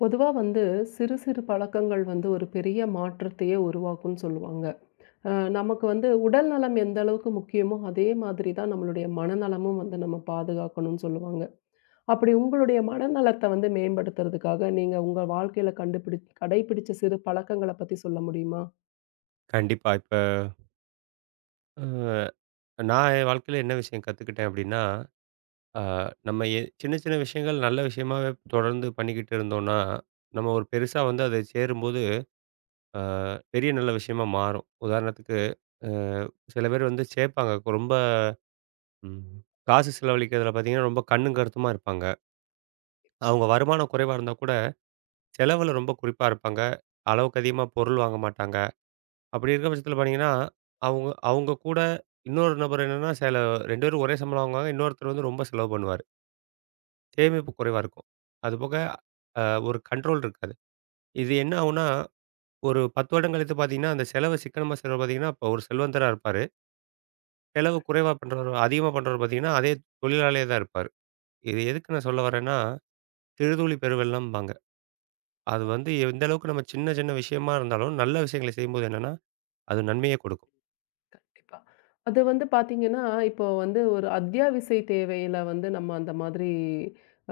பொதுவா வந்து சிறு சிறு பழக்கங்கள் வந்து ஒரு பெரிய மாற்றத்தையே உருவாக்கும்ன்னு சொல்லுவாங்க. அ நமக்கு வந்து உடல் நலம் எந்த அளவுக்கு முக்கியமோ, அதே மாதிரி தான் நம்மளுடைய மனநலமும் வந்து நம்ம பாதுகாக்கணும்னு சொல்லுவாங்க. அப்படி உங்களுடைய மனநலத்த வந்து மேம்படுத்துறதுக்காக, நீங்க உங்க வாழ்க்கையில கடைபிடிச்ச சிறு பழக்கங்கள பத்தி சொல்ல முடியுமா? கண்டிப்பா. இப்ப அ நான் என் வாழ்க்கையில என்ன விஷயம் கத்துக்கிட்டேன் அப்டின்னா, அ நம்ம சின்ன சின்ன விஷயங்கள் நல்ல விஷயமாவே தொடர்ந்து பண்ணிக்கிட்டு இருந்தோம்னா, நம்ம ஒரு பெருசா வந்து அது சேரும்போது, அ பெரிய நல்ல விஷயமா மாறும். உதாரணத்துக்கு, அ சில பேர் வந்து சேப்பாங்க. ரொம்ப ம் காசு செலவழிக்கிறதுல பார்த்தீங்கன்னா, ரொம்ப கண்ணும் கருத்துமா இருப்பாங்க. அவங்க வருமானம் குறைவா இருந்தா கூட, செலவுல ரொம்ப குறிப்பா இருப்பாங்க. அளவுக்கு அதிகமா பொருள் வாங்க மாட்டாங்க. அப்படி இருக்க பட்சத்தில பார்த்தீங்கன்னா, அவுங்க அவுங்க கூட இன்னொரு நபர் என்னன்னா, சில 2 பேரும் ஒரே சம்பளம் வாங்குவாங்க. இன்னொருத்தர் வந்து ரொம்ப செலவு பண்ணுவாரு. சேமிப்பு குறைவா இருக்கும். அதுபோக அ ஒரு கண்ட்ரோல் இருக்காது. இது என்ன ஆகும்னா, ஒரு 10 வருடம் கழித்து பார்த்தீங்கன்னா, அந்த செலவு சிக்கனமா செலவு பார்த்தீங்கன்னா, இப்போ ஒரு செல்வந்தரா இருப்பாரு. செலவு குறைவா பண்றவரு அதிகமா பண்றவரு பார்த்தீங்கன்னா, அதே தொழிலாளியா தான் இருப்பாரு. இது எதுக்கு நான் சொல்ல வரேன்னா, "சிறுதுளி பெருவெள்ளம்பாங்க." அது வந்து எந்த அளவுக்கு நம்ம சின்ன சின்ன விஷயமா இருந்தாலும், நல்ல விஷயங்களை செய்யும்போது என்னன்னா, அது நன்மையை கொடுக்கும். கண்டிப்பா. அது வந்து பார்த்தீங்கன்னா, இப்போ வந்து ஒரு அத்தியாவசிய தேவையில வந்து நம்ம அந்த மாதிரி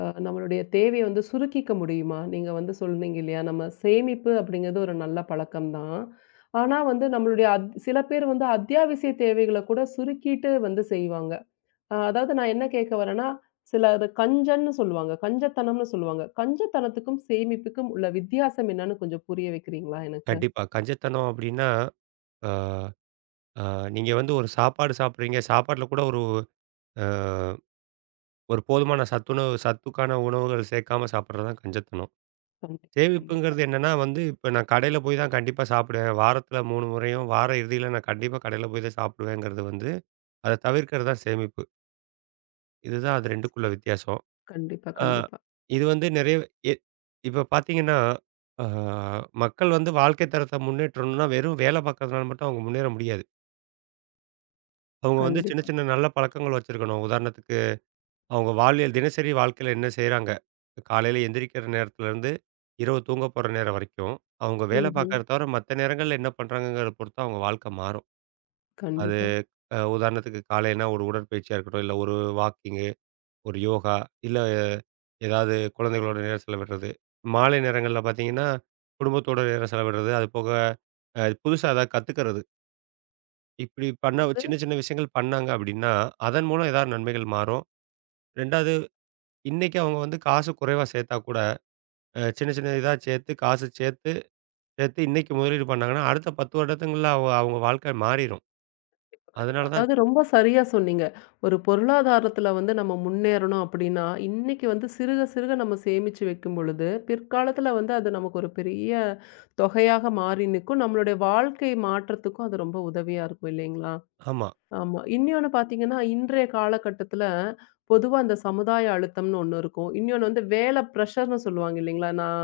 நம்மளுடைய தேவைய வந்து சுருக்கிக்க முடியுமா? நீங்க வந்து சொன்னீங்க இல்லையா? நம்ம சேமிப்பு அப்படிங்கிறது ஒரு நல்ல பழக்கம் தான். ஆனா வந்து நம்மளுடைய சில பேர் வந்து அத்தியாவசிய தேவைகள கூட சுருக்கிட்டு வந்து செய்வாங்க. அதாவது நான் என்ன கேட்க வரேன்னா, சிலர் கஞ்சன்னு சொல்லுவாங்க. கஞ்சத்தனம்னு சொல்லுவாங்க. கஞ்சத்தனத்துக்கும் சேமிப்புக்கும் உள்ள வித்தியாசம் என்னன்னு கொஞ்சம் புரிய வைக்கிறீங்களா எனக்கு? கண்டிப்பா. கஞ்சத்தனம் அப்படின்னா, ஆ ஆ, நீங்க வந்து ஒரு சாப்பாடு சாப்பிடுறீங்க. சாப்பாட்ல கூட அ ஒரு போதுமான சத்துணவு சத்துக்கான உணவுகள் சேர்க்காம சாப்பிடுறது தான் கஞ்சத்தனம். கண்டிப்பா, கண்டிப்பா. சேமிப்புங்கிறது என்னன்னா வந்து, இப்ப நான் கடையில போய் தான் கண்டிப்பா சாப்பிடுவேன். வாரத்துல 3 முறையும், வார இறுதியில நான் கண்டிப்பா கடையில போய் தான் சாப்பிடுவேங்கிறது வந்து, அத தவிர்க்கிறது தான் சேமிப்பு. இதுதான் அது 2க்குள்ள சரிங்க. வித்தியாசம். கண்டிப்பா, ஆ கண்டிப்பா. இது வந்து நெறைய எ இப்ப பார்த்தீங்கன்னா, ஆ மக்கள் வந்து வாழ்க்கை தரத்த முன்னேற்றணும்னா, வெறும் வேலை பார்க்கறதுனால மட்டும் அவங்க முன்னேற முடியாது. அவங்க வந்து சின்ன கண்டிப்பா. சின்ன நல்ல பழக்கங்கள் வச்சிருக்கணும். உதாரணத்துக்கு, அவங்க வாழ்வியல் தினசரி வாழ்க்கையில என்ன செய்றாங்க? காலையில எந்திரிக்கிற நேரத்துலருந்து, இரவு தூங்க போற நேரம் வரைக்கும், அவங்க வேலை ம்ஹ்ம். பார்க்கறத தவிர மத்த நேரங்கள்ல என்ன பண்றாங்கங்கிறத பொறுத்து அவங்க வாழ்க்கை மாறும். அது கண்டிப்பா. அ உதாரணத்துக்கு காலையிலனா ஒரு உடற்பயிற்சியா இருக்கட்டும், இல்ல ஒரு வாக்கிங்கு, ஒரு யோகா, இல்ல ஏதாவது குழந்தைகளோட நேரம் செலவிடுறது. மாலை நேரங்கள்ல பார்த்தீங்கன்னா, குடும்பத்தோட நேரம் செலவிடுறது. அது போக புதுசா ஏதாவது கத்துக்கிறது. இப்படி பண்ண அதாவது சின்ன சின்ன விஷயங்கள் பண்ணாங்க அப்படின்னா, அதன் மூலம் ஏதாவது நன்மைகள் மாறும். 2வது, இன்னைக்கு அவங்க வந்து காசு குறைவா சேர்த்தா கூட சின்ன சின்ன இதா சேர்த்து, காசு சேர்த்து, சேர்த்து இன்னைக்கு முதலீடு பண்ணாங்கன்னா, அடுத்த 10 வருடங்கள்ல அவங்க வாழ்க்கை மாறிரும். கண்டிப்பா, கண்டிப்பா. அதனால தான் அதாவது ரொம்ப சரியா சொன்னீங்க. ஒரு பொருளாதாரத்துல வந்து நம்ம முன்னேறணும் அப்டின்னா, இன்னைக்கு வந்து சிறுக சிறுக நம்ம சேமிச்சு வைக்கும் பொழுது, பிற்காலத்துல வந்து அது நமக்கு ஒரு பெரிய தொகையாக மாறி நிக்கும். நம்மளுடைய வாழ்க்கை மாற்றத்துக்கும் அது ரொம்ப உதவியா இருக்கும் இல்லைங்களா? ஆமா. ஆமா. இன்னொன்னு பார்த்தீங்கன்னா, இன்றைய காலகட்டத்தில பொதுவா அந்த சமுதாய அழுத்தம்னு ஒண்ணு இருக்கும். இன்னொன்னு வந்து வேலை பிரஷர்ன்னு சொல்லுவாங்க இல்லைங்களா? நான்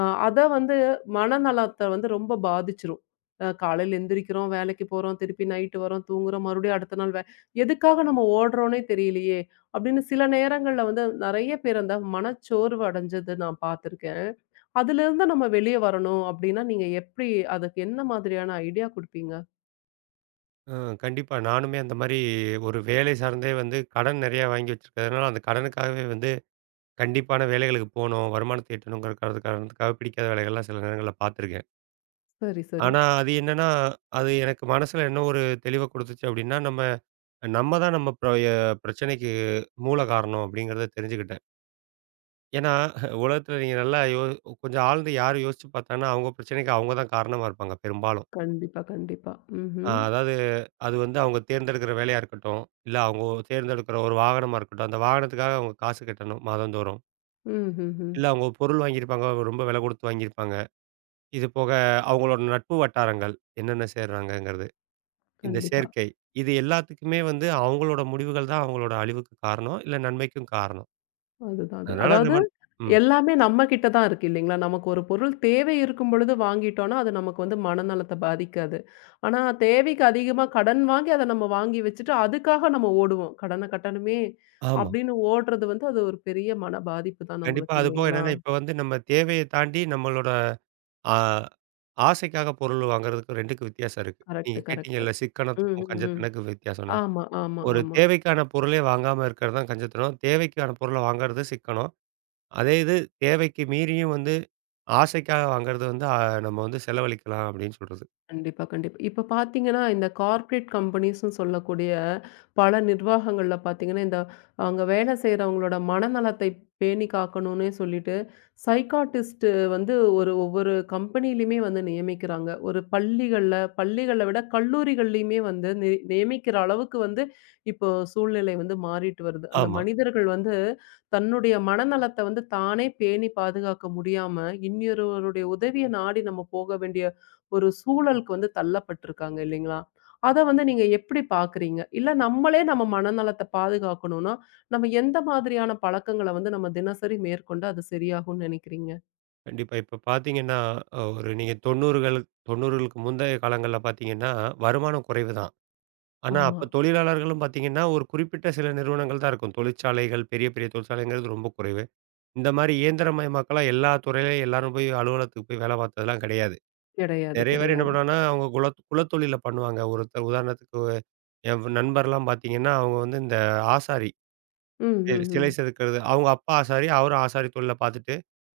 அ அத வந்து மனநலத்த வந்து ரொம்ப பாதிச்சுரும். காலையில எந்திரிக்கிறோம், வேலைக்கு போறோம், திருப்பி நைட்டு வரோம், தூங்குறோம், மறுபடியும் அடுத்த நாள் எதுக்காக நம்ம ஓடுறோன்னே தெரியலையே! அப்படின்னு சில நேரங்கள்ல வந்து நெறைய பேர் அந்த மனச்சோர்வு அடைஞ்சது நான் பார்த்துருக்கேன். அதுலேருந்து நம்ம வெளிய வரணும் அப்படின்னா, நீங்க எப்படி அதுக்கு என்ன மாதிரியான ஐடியா குடுப்பீங்க? அ கண்டிப்பா. நானுமே அந்த மாரி ஒரு வேலை சார்ந்தே வந்து கடன் நெறையா வாங்கி வச்சிருக்கிறதுனால, அந்த கடனுக்காகவே வந்து கண்டிப்பான வேலைகளுக்கு போணும், வருமானத்த ஈட்டணுங்கிற காரணத்துக்காக பிடிக்காத வேலைகள்லாம் சில நேரங்கள்ல பார்த்துருக்கேன். சரி, சரி. ஆனா அது என்னன்னா, அது எனக்கு மனசுல என்ன ஒரு தெளிவ குடுத்துச்சு அப்படின்னா, நம்ம நம்ம தான் நம்ம பிரச்சனைக்கு மூல காரணம் அப்படிங்கிறத தெரிஞ்சுக்கிட்டேன். ஏன்னா, உலகத்துல நீங்க நல்லா யோ கொஞ்சம் ஆழ்ந்து யாரு யோசிச்சு பார்த்தாங்கன்னா, அவங்க பிரச்சனைக்கு அவங்க தான் காரணமா இருப்பாங்க பெரும்பாலும். கண்டிப்பா, கண்டிப்பா. ம்ஹ்ம். அதாவது அது வந்து அவங்க தேர்ந்தெடுக்கிற வேலையா இருக்கட்டும், இல்ல அவங்க தேர்ந்தெடுக்கிற ஒரு வாகனமா இருக்கட்டும், அந்த வாகனத்துக்காக அவங்க காசு கட்டணும் மாதந்தோறும். ம்ஹ்ஹ்ம். இல்ல அவங்க ஒரு பொருள் வாங்கியிருப்பாங்க, ரொம்ப விலை கொடுத்து வாங்கியிருப்பாங்க. இது போக அவங்களோட நட்பு வட்டாரங்கள் என்னென்ன சேர்றாங்கங்கிறது, இந்த கண்டிப்பா. சேர்க்கை. இது எல்லாத்துக்குமே வந்து அவங்களோட முடிவுகள் தான் அவங்களோட அழிவுக்கு காரணம், இல்ல நன்மைக்கும் காரணம். அதுதான் அது. அதனால அதாவது நம்ம ம். எல்லாமே நம்ம கிட்ட தான் இருக்கு இல்லைங்களா? நமக்கு ஒரு பொருள் தேவை இருக்கும் பொழுது வாங்கிட்டோம்னா, அது நமக்கு வந்து மனநலத்த பாதிக்காது. ஆனா தேவைக்கு அதிகமா கடன் வாங்கி அத நம்ம வாங்கி வச்சுட்டு, அதுக்காக நம்ம ஓடுவோம். கடன கட்டணுமே ஆமா. அப்படின்னு ஓடுறது வந்து அது ஒரு பெரிய மன பாதிப்பு தான் கண்டிப்பா. நம்மளுக்கு அதுபோக இல்லைங்களா? என்னன்னா, இப்ப வந்து நம்ம தேவைய தாண்டி நம்மளோட ஆ ஆசைக்காக பொருள் வாங்குறதுக்கும் 2க்கும் வித்தியாசம் இருக்கு. கரெக்ட், நீங்க கரெக்ட். கேட்டீங்கல்ல ம், சிக்கனத்துக்கும், ம், ம். கஞ்சத்தனக்கும் வித்தியாசம்னு. ஆமா, ஆமா, ஒரு ஆமா. தேவைக்கான பொருளே வாங்காம இருக்கிறது தான் கஞ்சத்தனம். தேவைக்கான பொருள வாங்குறது சிக்கனம். அதே இது தேவைக்கு மீறியும் வந்து ஆசைக்காக வாங்குறது வந்து நம்ம வந்து செலவழிக்கலாம் அப்படின்னு சொல்றது. கண்டிப்பா, கண்டிப்பா. இப்ப பார்த்தீங்கன்னா, இந்த கார்ப்பரேட் கம்பெனிஸ்ன்னு சொல்லக்கூடிய பல நிர்வாகங்கள்ல பார்த்தீங்கன்னா, இந்த அங்க வேலை செய்றவங்களோட மனநலத்தை பேணி காக்கணும்னே சொல்லிட்டு, சைக்காட்டிஸ்ட் வந்து ஒவ்வொரு கம்பெனியிலயுமே வந்து நியமிக்கிறாங்க. ஒரு பள்ளிகள விட கல்லூரிகள்லயுமே வந்து நியமிக்கிற அளவுக்கு வந்து இப்போ சூழ்நிலை வந்து மாறிட்டு வருது. அந்த ஆமா. மனிதர்கள் வந்து தன்னுடைய மனநலத்த வந்து தானே பேணி பாதுகாக்க முடியாம, இன்னொருவருடைய உதவிய நாடி நம்ம போக வேண்டிய ஒரு சூழலுக்கு வந்து தள்ளப்பட்டுருக்காங்க இல்லைங்களா? அத வந்து நீங்க எப்படி பார்க்குறீங்க? இல்ல நம்மளே நம்ம மனநலத்த பாதுகாக்கணும்னா, நம்ம எந்த மாதிரியான பழக்கங்கள வந்து நம்ம தினசரி மேற்கொண்டு அது சரியாகும்னு நெனைக்கிறீங்க? கண்டிப்பா. இப்ப பார்த்தீங்கன்னா, ஒரு நீங்க 90கள் 90களுக்கு முந்தைய காலங்கள்ல பார்த்தீங்கன்னா, வருமானம் குறைவு தான். ஆனா, ஆமா. அப்ப தொழிலாளர்களும் பார்த்தீங்கன்னா, ஒரு குறிப்பிட்ட சில நிறுவனங்கள் தான் இருக்கும். தொழிற்சாலைகள், பெரிய பெரிய தொழிற்சாலைங்கிறது ரொம்ப குறைவு. இந்த மாரி இயந்திரமயமாக்கலாம் எல்லா துறையிலயும் எல்லாரும் போய் அலுவலகத்துக்கு போய் வேலை பார்த்ததெல்லாம் கிடையாது. கிடையாது, நெறைய பேர் என்ன கிடையாது. பண்ணுவாங்கன்னா, அவங்க குலத்தொழில பண்ணுவாங்க. ஒருத்தர் உதாரணத்துக்கு என் நண்பர்லாம் பார்த்தீங்கன்னா, அவங்க வந்து இந்த ஆசாரி ம், ம், சிலை ம். செதுக்கிறது. அவங்க அப்பா ஆசாரி, அவரும் ஆசாரி தொழில பார்த்துட்டு,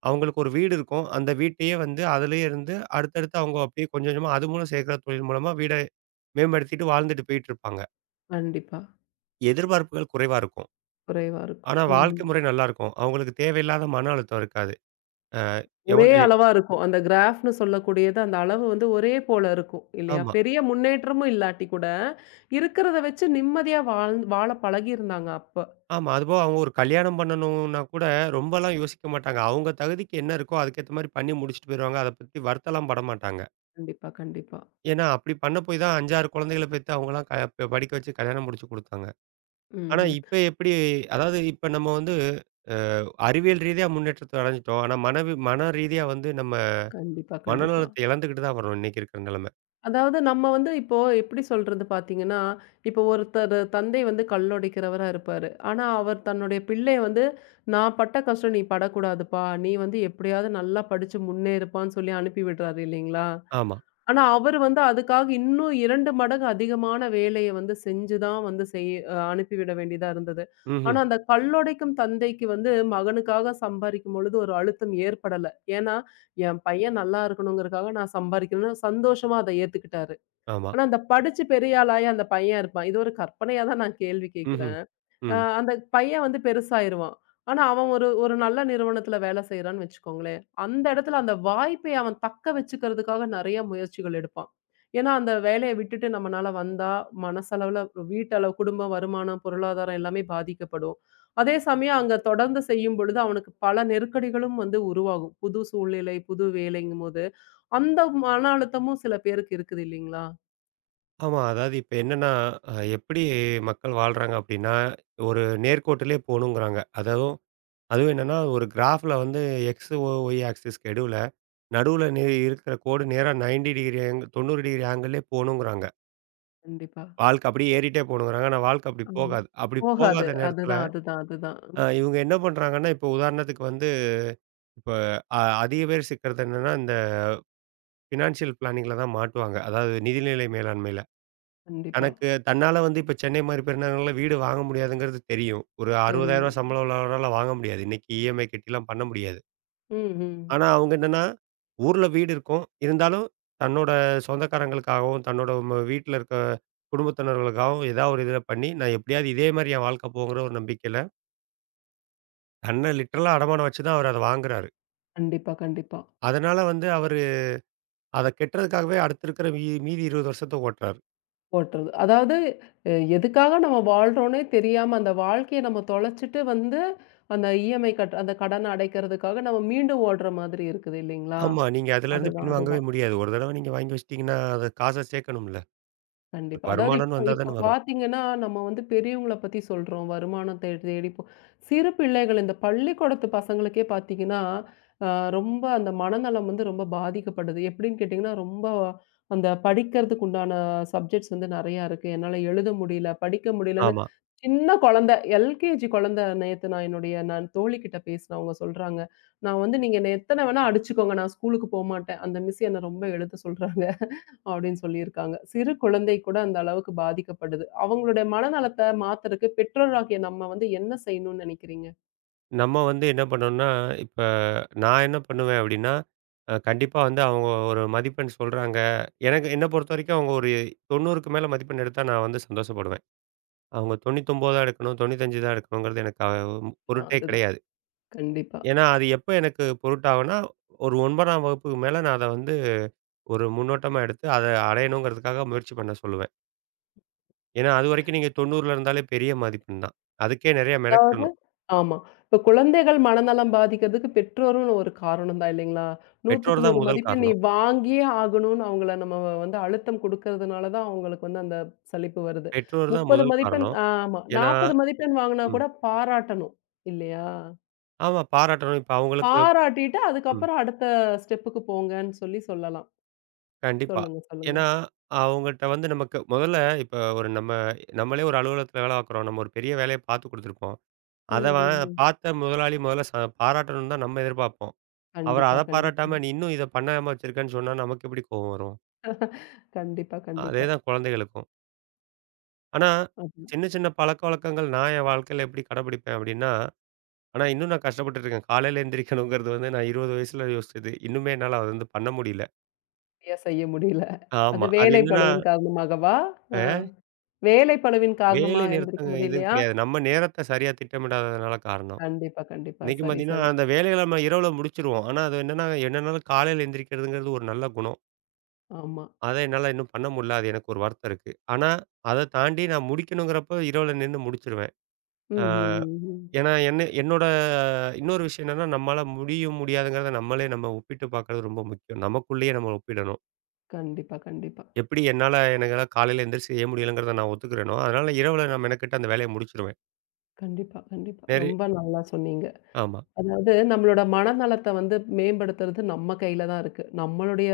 அவங்களுக்கு ஒரு வீடு இருக்கும். அந்த வீட்டையே வந்து அதிலேயே இருந்து அடுத்தடுத்து அவங்க அப்படியே கொஞ்சம் கொஞ்சமா அது மூலம் சேர்க்கிற தொழில் மூலமா வீட மேம்படுத்திட்டு வாழ்ந்துட்டு போயிட்டு இருப்பாங்க. கண்டிப்பா. எதிர்பார்ப்புகள் குறைவா இருக்கும். குறைவா இருக்கும். ஆனா வாழ்க்கை ம்ஹ்ம். முறை நல்லாருக்கும். அவங்களுக்கு தேவையில்லாத மன அழுத்தம் இருக்காது. அ ஒரே எவட்லே அளவா இருக்கும். அந்த கிராஃப்ன்னு சொல்லக்கூடியது அந்த அளவு வந்து ஒரே போல இருக்கும் இல்லையா? ஆமா, பெரிய முன்னேற்றமும் இல்லாட்டி கூட, இருக்கிறத வச்சு நிம்மதியா வாழ பழகியிருந்தாங்க அப்ப. ஆமா. அதுபோக அவங்க ஒரு கல்யாணம் பண்ணணும்னா கூட ரொம்பலாம் யோசிக்க மாட்டாங்க. அவங்க தகுதிக்கு என்ன இருக்கோ அதுக்கேத்த மாரி பண்ணி முடிச்சுட்டு போயிருவாங்க. அத பத்தி வருத்தலாம் பட மாட்டாங்க. கண்டிப்பா, கண்டிப்பா. ஏன்னா, அப்படி பண்ண போய் தான் 5, 6 குழந்தைகள பெத்து அவங்கலாம் க ப படிக்க வச்சு கல்யாணம் முடிச்சு குடுத்தாங்க. ஆனா ம்ஹ்ம். இப்ப எப்படி அதாவது இப்ப நம்ம வந்து அ அறிவியல் ரீதியா முன்னேற்றத்த அடைஞ்சுட்டோம். ஆனா மன ரீதியா வந்து நம்ம கண்டிப்பா, கண்டிப்பா. மனநலத்த இழந்துகிட்டு தான் வரோம் இன்னைக்கு இருக்கிற நிலைமை. அதாவது நம்ம வந்து இப்போ எப்படி சொல்றது பார்த்தீங்கன்னா, இப்போ ஒருத்தர் தந்தை வந்து கல்லுடைக்கிறவரா இருப்பாரு. ஆனா, அவர் தன்னுடைய பிள்ளை வந்து, "நான் பட்ட கஷ்டம் நீ படக்கூடாதுப்பா. நீ வந்து எப்படியாவது நல்லா படிச்சு முன்னேறுப்பான்னு" சொல்லி அனுப்பி விடுறாரு இல்லைங்களா? ஆமா. ஆனா, அவர் வந்து அதுக்காக இன்னும் 2 மடங்கு அதிகமான வேலைய வந்து செஞ்சு தான் வந்து செய் அ அனுப்பிவிட வேண்டியதா இருந்தது. ஆனா, ம்ஹ்ம். அந்த கல்லுடைக்கும் தந்தைக்கு வந்து மகனுக்காக சம்பாரிக்கும் பொழுது ஒரு அழுத்தம் ஏற்படல. ஏன்னா, என் பையன் நல்லா இருக்கணுங்கிறதுக்காக நான் சம்பாரிக்கணும்னு சந்தோஷமா அத ஏத்துக்கிட்டாரு. ஆமா. ஆனா, அந்த படிச்சு பெரிய ஆளாயி அந்த பையன் இருப்பான். இது ஒரு கற்பனையா தான் நான் கேள்வி ம்ஹ்ம். கேட்கிறேன். ம். அந்த பையன் வந்து பெருசாயிருவான். ஆனா, அவன் ஒரு ஒரு நல்ல நிறுவனத்துல வேலை செய்றான்னு வச்சுக்கோங்களேன். அந்த இடத்துல அந்த வாய்ப்பை அவன் தக்க வச்சுக்கிறதுக்காக நெறைய முயற்சிகள் எடுப்பான். ஏன்னா, அந்த வேலைய விட்டுட்டு நம்மனால வந்தா, மனசளவுல வீட்டளவு குடும்ப வருமானம், பொருளாதாரம் எல்லாமே பாதிக்கப்படும். அதே சமயம் அங்க தொடர்ந்து செய்யும் பொழுது அவனுக்கு பல நெருக்கடிகளும் வந்து உருவாகும். புது சூழ்நிலை, புது வேலைங்கும்போது, அந்த மன அழுத்தமும் சில பேருக்கு இருக்குது இல்லீங்களா? ஆமா. அதாவது இப்ப என்னன்னா, எப்படி மக்கள் வாழ்றாங்க அப்படின்னா, ஒரு நேர்கோட்டிலே போணுங்கிறாங்க. அதாவது அதுவும் என்னன்னா, ஒரு கிராஃப்ல வந்து எக்ஸ், ஒய் ஆக்சிஸ்க்கு நடுவுல இருக்கிற கோடு நேரா 90 டிகிரி ஆங்கிள்லே போணுங்கிறாங்க. கண்டிப்பா. வாழ்க்கை அப்படியே ஏறிட்டே போணுங்கிறாங்க. ஆனா வாழ்க்கை அப்படி ஆமா. போகாது. அப்படி போகாது. போகாத நேரத்துல, அதுதான், அதுதான், அதுதான். ம். இவங்க என்ன பண்றாங்கன்னா, இப்ப உதாரணத்துக்கு வந்து, இப்ப அ அதிக பேர் சிக்கறது என்னன்னா, இந்த ஃபினான்ஷியல் பிளானிங்ல தான் மாட்டுவாங்க. அதாவது நிதிநிலை மேலாண்மையில. கண்டிப்பா. எனக்கு தன்னால வந்து இப்ப சென்னை மாரி பெருநகரங்கள்ல வீடு வாங்க முடியாதுங்கிறது தெரியும். ஒரு ரூ. சரி. 60,000 சம்பளம் உள்ளவரால வாங்க முடியாது. இன்னைக்கு இஎம்ஐ கட்டிலாம் பண்ண முடியாது. ம், ம். ஆனா, அவங்க என்னன்னா, ஊர்ல வீடு இருக்கும். இருந்தாலும் தன்னோட சொந்தக்காரங்களுக்காகவும், தன்னோட வீட்ல இருக்க குடும்பத்தினர்களுக்காகவும் ஏதாவது ஒரு இதில பண்ணி, நான் எப்படியாவது இதே மாரி என் வாழ்க்கை போகுங்கிற ஒரு நம்பிக்கையில, தன்ன லிட்டரலா அடமானம் வச்சு தான் அவரு அத வாங்குறாரு. கண்டிப்பா, கண்டிப்பா. அதனால வந்து அவரு அத கெட்டுறதுக்காகவே அடுத்து இருக்கிற மீதி 20 வருஷத்த ஓட்டுறாரு. போட்டுறது. அதாவது எதுக்காக நம்ம வாழ்றோன்னே தெரியாம அந்த வாழ்க்கைய நம்ம தொலைச்சுட்டு வந்து, அந்த இஎம்ஐ அந்த கடன அடைக்கிறதுக்காக நம்ம மீண்டும் ஓடுற மாதிரி இருக்குது இல்லைங்களா? ஆமா. நீங்க அதுலேருந்து அதுதான், பின்வாங்கவே அதுதான். முடியாது. ஒரு தடவ நீங்க வாங்கி வச்சுட்டீங்கன்னா, அது காச சேர்க்கணும்ல. கண்டிப்பா. அதாவது வருமானம்னு இப்ப வந்தா இப்ப தானே வரும். பார்த்தீங்கன்னா, நம்ம வந்து பெரியவங்கள பத்தி சொல்றோம். வருமானத்த தேடி சிறு பிள்ளைகள் இந்த பள்ளிக்கூடத்து பசங்களுக்கே பார்த்தீங்கன்னா, அ ரொம்ப அந்த மனநலம் வந்து ரொம்ப பாதிக்கப்படுது. எப்படின்னு கேட்டீங்கன்னா, ரொம்ப அந்த படிக்கிறதுக்கு உண்டான சப்ஜெக்ட்ஸ் வந்து நெறையா இருக்கு. என்னால எழுத முடியல, படிக்க முடியலன்னு ஆமா. சின்ன குழந்த எல்கேஜி குழந்த நேத்து நான் நான் தோழிகிட்ட பேசினேன். அவங்க சொல்றாங்க, "நான் வந்து நீங்க என்ன எத்தன வேணா அடிச்சுக்கோங்க. நான் ஸ்கூலுக்கு போமாட்டேன். அந்த மிஸ் என்ன ரொம்ப எழுத சொல்றாங்க." அப்படின்னு சொல்லியிருக்காங்க. சிறு குழந்தை கூட அந்த அளவுக்கு பாதிக்கப்படுது. அவங்களுடைய மனநலத்த மாத்துறக்கு பெற்றோராகிய நம்ம வந்து என்ன செய்யணும்னு நினைக்கிறீங்க? நம்ம வந்து என்ன பண்ணோம்னா, இப்ப நான் என்ன பண்ணுவேன் அப்டின்னா, கண்டிப்பா வந்து அவங்க ஒரு மதிப்பெண் சொல்றாங்க. எனக்கு என்ன பொறுத்த வரைக்கும் அவங்க ஒரு 90க்கு மேல மதிப்பெண் எடுத்தா நான் வந்து சந்தோஷப்படுவேன். அவங்க 99 தான் எடுக்கணும், 95 தான் எடுக்கணுங்கிறது எனக்கு பொருட்டே அதுதான். கிடையாது. கண்டிப்பா. ஏன்னா அது எப்ப எனக்கு பொருட்டாகும்னா, ஒரு 9ஆம் வகுப்புக்கு மேல நான் அத வந்து ஒரு முன்னோட்டமா எடுத்து அத அடையணுங்கிறதுக்காக முயற்சி பண்ண சொல்லுவேன். ஏன்னா அதுவரைக்கும் நீங்க 90ல இருந்தாலே பெரிய மதிப்பெண் தான். அதுக்கே நெறைய அதாவது மெனக்கிடணும். ஆமா. இப்ப குழந்தைகள் மனநலம் பாதிக்கிறதுக்கு பெற்றோரும்னு ஒரு காரணம் தான் இல்லைங்களா? 100க்கு பெற்றோர் தான் 100 முதல் மதிப்பெண் நீ காரணம். வாங்கியே ஆகணும்னு அவங்கள நம்ம வந்து அழுத்தம் குடுக்கறதுனால தான் அவங்களுக்கு வந்து அந்த சலிப்பு வருது. பெற்றோர் தான் 30 முதல் மதிப்பெண் காரணம். ஆமா. ஏன்னா 40 மதிப்பெண் வாங்குனா ம். கூட பாராட்டணும். இல்லையா? ஆமா பாராட்டணும். இப்ப அவங்களுக்கு பாராட்டிட்டு ம். அதுக்கப்புறம் அடுத்த ஸ்டெப்புக்கு போங்கன்னு சொல்லி சொல்லலாம். கண்டிப்பா. சொல்லுங்க, சொல்லுங்க. ஏன்னா, அவங்கள்ட்ட வந்து நமக்கு முதல்ல இப்ப ஒரு நம்ம நம்மளே ஒரு அலுவலகத்தில வேலை பார்க்குறோம். நம்ம ஒரு பெரிய வேலைய பார்த்து குடுத்துருப்போம். ம், அத ம், அவன் ம். பார்த்த முதலாளி முதல்ல பாராட்டணும்னு தான் நம்ம எதிர்பார்ப்போம். அவர் கண்டிப்பா, அத கண்டிப்பா. பாராட்டாம, "நீ இன்னும் இத பண்ணாம வச்சிருக்கன்னு" சொன்னா நமக்கு எப்படி கோவம் வரும்? கண்டிப்பா, அதே கண்டிப்பா. தான் குழந்தைகளுக்கும். ஆனா, அது சின்ன சின்ன பழக்கவழக்கங்கள் நான் என் வாழ்க்கையில எப்படி கடைபிடிப்பேன் அப்படின்னா, ஆனா, இன்னும் நான் கஷ்டப்பட்டுட்டுருக்கேன். காலையில எந்திரிக்கணுங்கிறது வந்து நான் 20 வயசுல யோசிச்சது. இன்னுமே என்னால அது வந்து பண்ண முடியல. சரியா செய்ய முடியல. அது ஆமா. அது என்னன்னா, வேலைப்பளுவின் காரணமாகவா? ஆ. அ வேலைப்பளுவின் காரணமா வேலை எந்திரிக்க நிறுத்தங்க இதுன்னு முடியலையா? கிடையாது. நம்ம நேரத்த சரியா திட்டமிடாததுனால காரணம். கண்டிப்பா, கண்டிப்பா. இன்னைக்கு சரி, பார்த்தீங்கன்னா, சரி. அந்த வேலைகள நம்ம இரவுல முடிச்சுருவோம். ஆனா, அது என்னன்னா, என்னனாலும் காலையில எந்திரிக்கிறதுங்கிறது ஒரு நல்ல குணம். ஆமா. அத என்னால இன்னும் பண்ண முடியல. அது எனக்கு ஒரு வருத்தம் இருக்கு. ஆனா, அத தாண்டி நான் முடிக்கணுங்கிறப்ப இரவுல நின்னு முடிச்சுருவேன். ம், அ ம், ம், ம். ஏன்னா, என்னோட இன்னொரு விஷயம் என்னன்னா, நம்மால முடியும் முடியாதுங்கிறத நம்மளே நம்ம ஒப்பிட்டு பார்க்கறது ரொம்ப முக்கியம். நமக்குள்ளேயே நம்ம ஒப்பிடணும். கண்டிப்பா, கண்டிப்பா. எப்படி என்னால எனக்கெல்லாம் காலையில எந்திரிச்சு செய்ய முடியலங்கிறத நான் ஒத்துக்கிறேனோ, அதனால இரவுல நான் மெனக்கெட்டு அந்த வேலைய முடிச்சிருவேன். கண்டிப்பா, கண்டிப்பா. நெறை ரொம்ப நல்லா சொன்னீங்க. ஆமா. அதாவது நம்மளோட மனநலத்த வந்து மேம்படுத்துறது நம்ம கையில தான் இருக்கு. நம்மளுடைய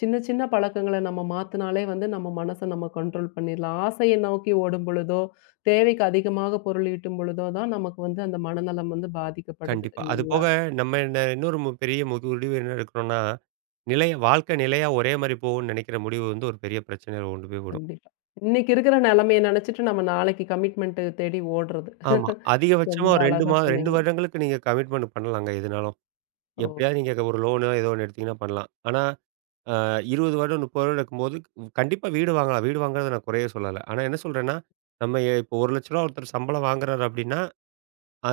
சின்ன சின்ன பழக்கங்கள நம்ம மாத்துனாலே வந்து நம்ம மனச நம்ம கண்ட்ரோல் பண்ணிடலாம். ஆசைய நோக்கி ஓடும் பொழுதோ, தேவைக்கு அதிகமாக பொருள் ஈட்டும் பொழுதோ தான் நமக்கு வந்து அந்த மனநலம் வந்து பாதிக்கப்படுது கண்டிப்பா. இல்லைங்களா? அதுபோக நம்ம என்ன இன்னொரு பெரிய முக்கிய முடிவு என்ன எடுக்கிறோம்னா, வாழ்க்கை நிலையா ஒரே மாரி போகும்ன்னு நெனைக்கிற முடிவு வந்து ஒரு பெரிய பிரச்சனையில கொண்டு போய் விடும். கண்டிப்பா. இன்னைக்கு இருக்கிற நிலைமைய நெனச்சுட்டு நம்ம நாளைக்கு கமிட்மெண்ட் தேடி ஓடுறது. ஆமா. அதிகபட்சமா ரொம்ப ஒரு 2 அழகா மா 2 சொன்னீங்க. வருடங்களுக்கு நீங்க கமிட்மெண்ட் பண்ணலாங்க எதுனாலும். ஓ! எப்படியாவது நீங்க ஒரு லோனோ ஏதோ ஒண்ணு எடுத்தீங்கன்னா பண்ணலாம். ஆனா அ 20 வருடம், 30 வருடம் இருக்கும்போது கண்டிப்பா வீடு வாங்கலாம். வீடு வாங்குறத நான் குறையே சொல்லல. ஆனா என்ன சொல்றேன்னா, நம்ம இப்போ ரூ. 1,00,000 ஒருத்தர் சம்பளம் வாங்குறாரு அப்படின்னா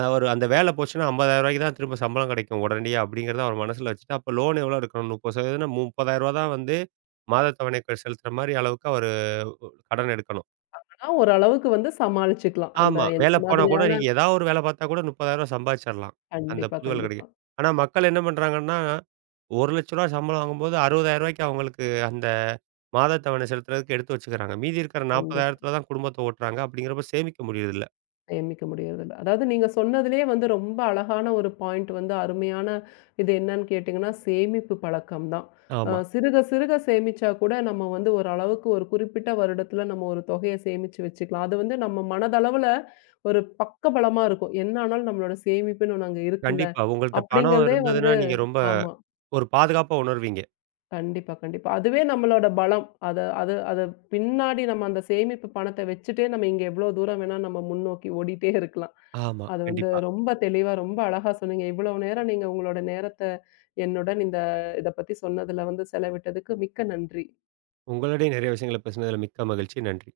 அவரு அந்த வேலை போச்சுன்னா ரூ. 50,000 தான் திரும்ப சம்பளம் கிடைக்கும் உடனடியா அப்படிங்கிறத அவர் மனசுல வச்சுட்டு, அப்ப லோன் எவ்வளோ எடுக்கணும்? 30% 30,000 தான் வந்து மாதத் தவணை செலுத்துற மாரி அளவுக்கு அவரு கடன் எடுக்கணும். ஆனா ஓரளவுக்கு வந்து சமாளிச்சுக்கலாம். அந்த ஆமா. எந்த வேலை போனா கூட மாதிரியான நீங்க ஏதாவது ஒரு வேலை பார்த்தா கூட ரூ. 30,000 சம்பாதிச்சிடலாம். அந்த கண்டிப்பா, புது வேலை கிடைக்க. கண்டிப்பா, ஆனா மக்கள் என்ன பண்றாங்கன்னா, ரூ. 1,00,000 சம்பளம் வாங்கும்போது ரூ. 60,000 அவங்களுக்கு அந்த மாதத் தவணை செலுத்துறதுக்கு எடுத்து வச்சுக்கிறாங்க. மீதி இருக்கிற கண்டிப்பா. 40,000 தான் குடும்பத்த ஓட்டுறாங்க. அப்படிங்கிறப்ப சேமிக்க முடியறதில்ல. சேமிக்க முடியறதில்ல. அதாவது நீங்க சொன்னதிலேயே வந்து ரொம்ப அழகான ஒரு பாயிண்ட் வந்து அருமையான இது என்னன்னு கேட்டீங்கன்னா, சேமிப்பு பழக்கம் தான். ஆமா. சிறுக சிறுக சேமிச்சா கூட நம்ம வந்து ஒரு அளவுக்கு ஒரு குறிப்பிட்ட வருடத்தில நம்ம ஒரு தொகைய சேமிச்சு வச்சுக்கலாம். அது வந்து நம்ம மனதளவுல ஒரு பக்கபலமா இருக்கும். என்ன ஆனாலும் நம்மளோட சேமிப்புன்னு ஒண்ணு அங்க இருக்குல்ல. கண்டிப்பா. உங்கள்ட்ட பணம் அப்படிங்கிறதே இருந்ததுன்னா, வந்து நீங்க ரொம்ப ஆமா. ஒரு பாதுகாப்பா உணர்வீங்க. கண்டிப்பா, கண்டிப்பா. அதுவே நம்மளோட பலம். அத பின்னாடி நம்ம அந்த சேமிப்பு பணத்த வச்சுட்டே நம்ம இங்க எவ்வளோ தூரம் வேணா நம்ம முன்னோக்கி ஓடிட்டே இருக்கலாம். ஆமா, அது வந்து கண்டிப்பா. ரொம்ப தெளிவா, ரொம்ப அழகா சொன்னீங்க. இவ்வளவு நேரம் நீங்க உங்களோட நேரத்த என்னுடன் இந்த இத பத்தி சொன்னதுல வந்து செலவிட்டதுக்கு மிக்க நன்றி. உங்களோடையும் நெறைய விஷயங்கள பேசினதுல மிக்க மகிழ்ச்சி. நன்றி.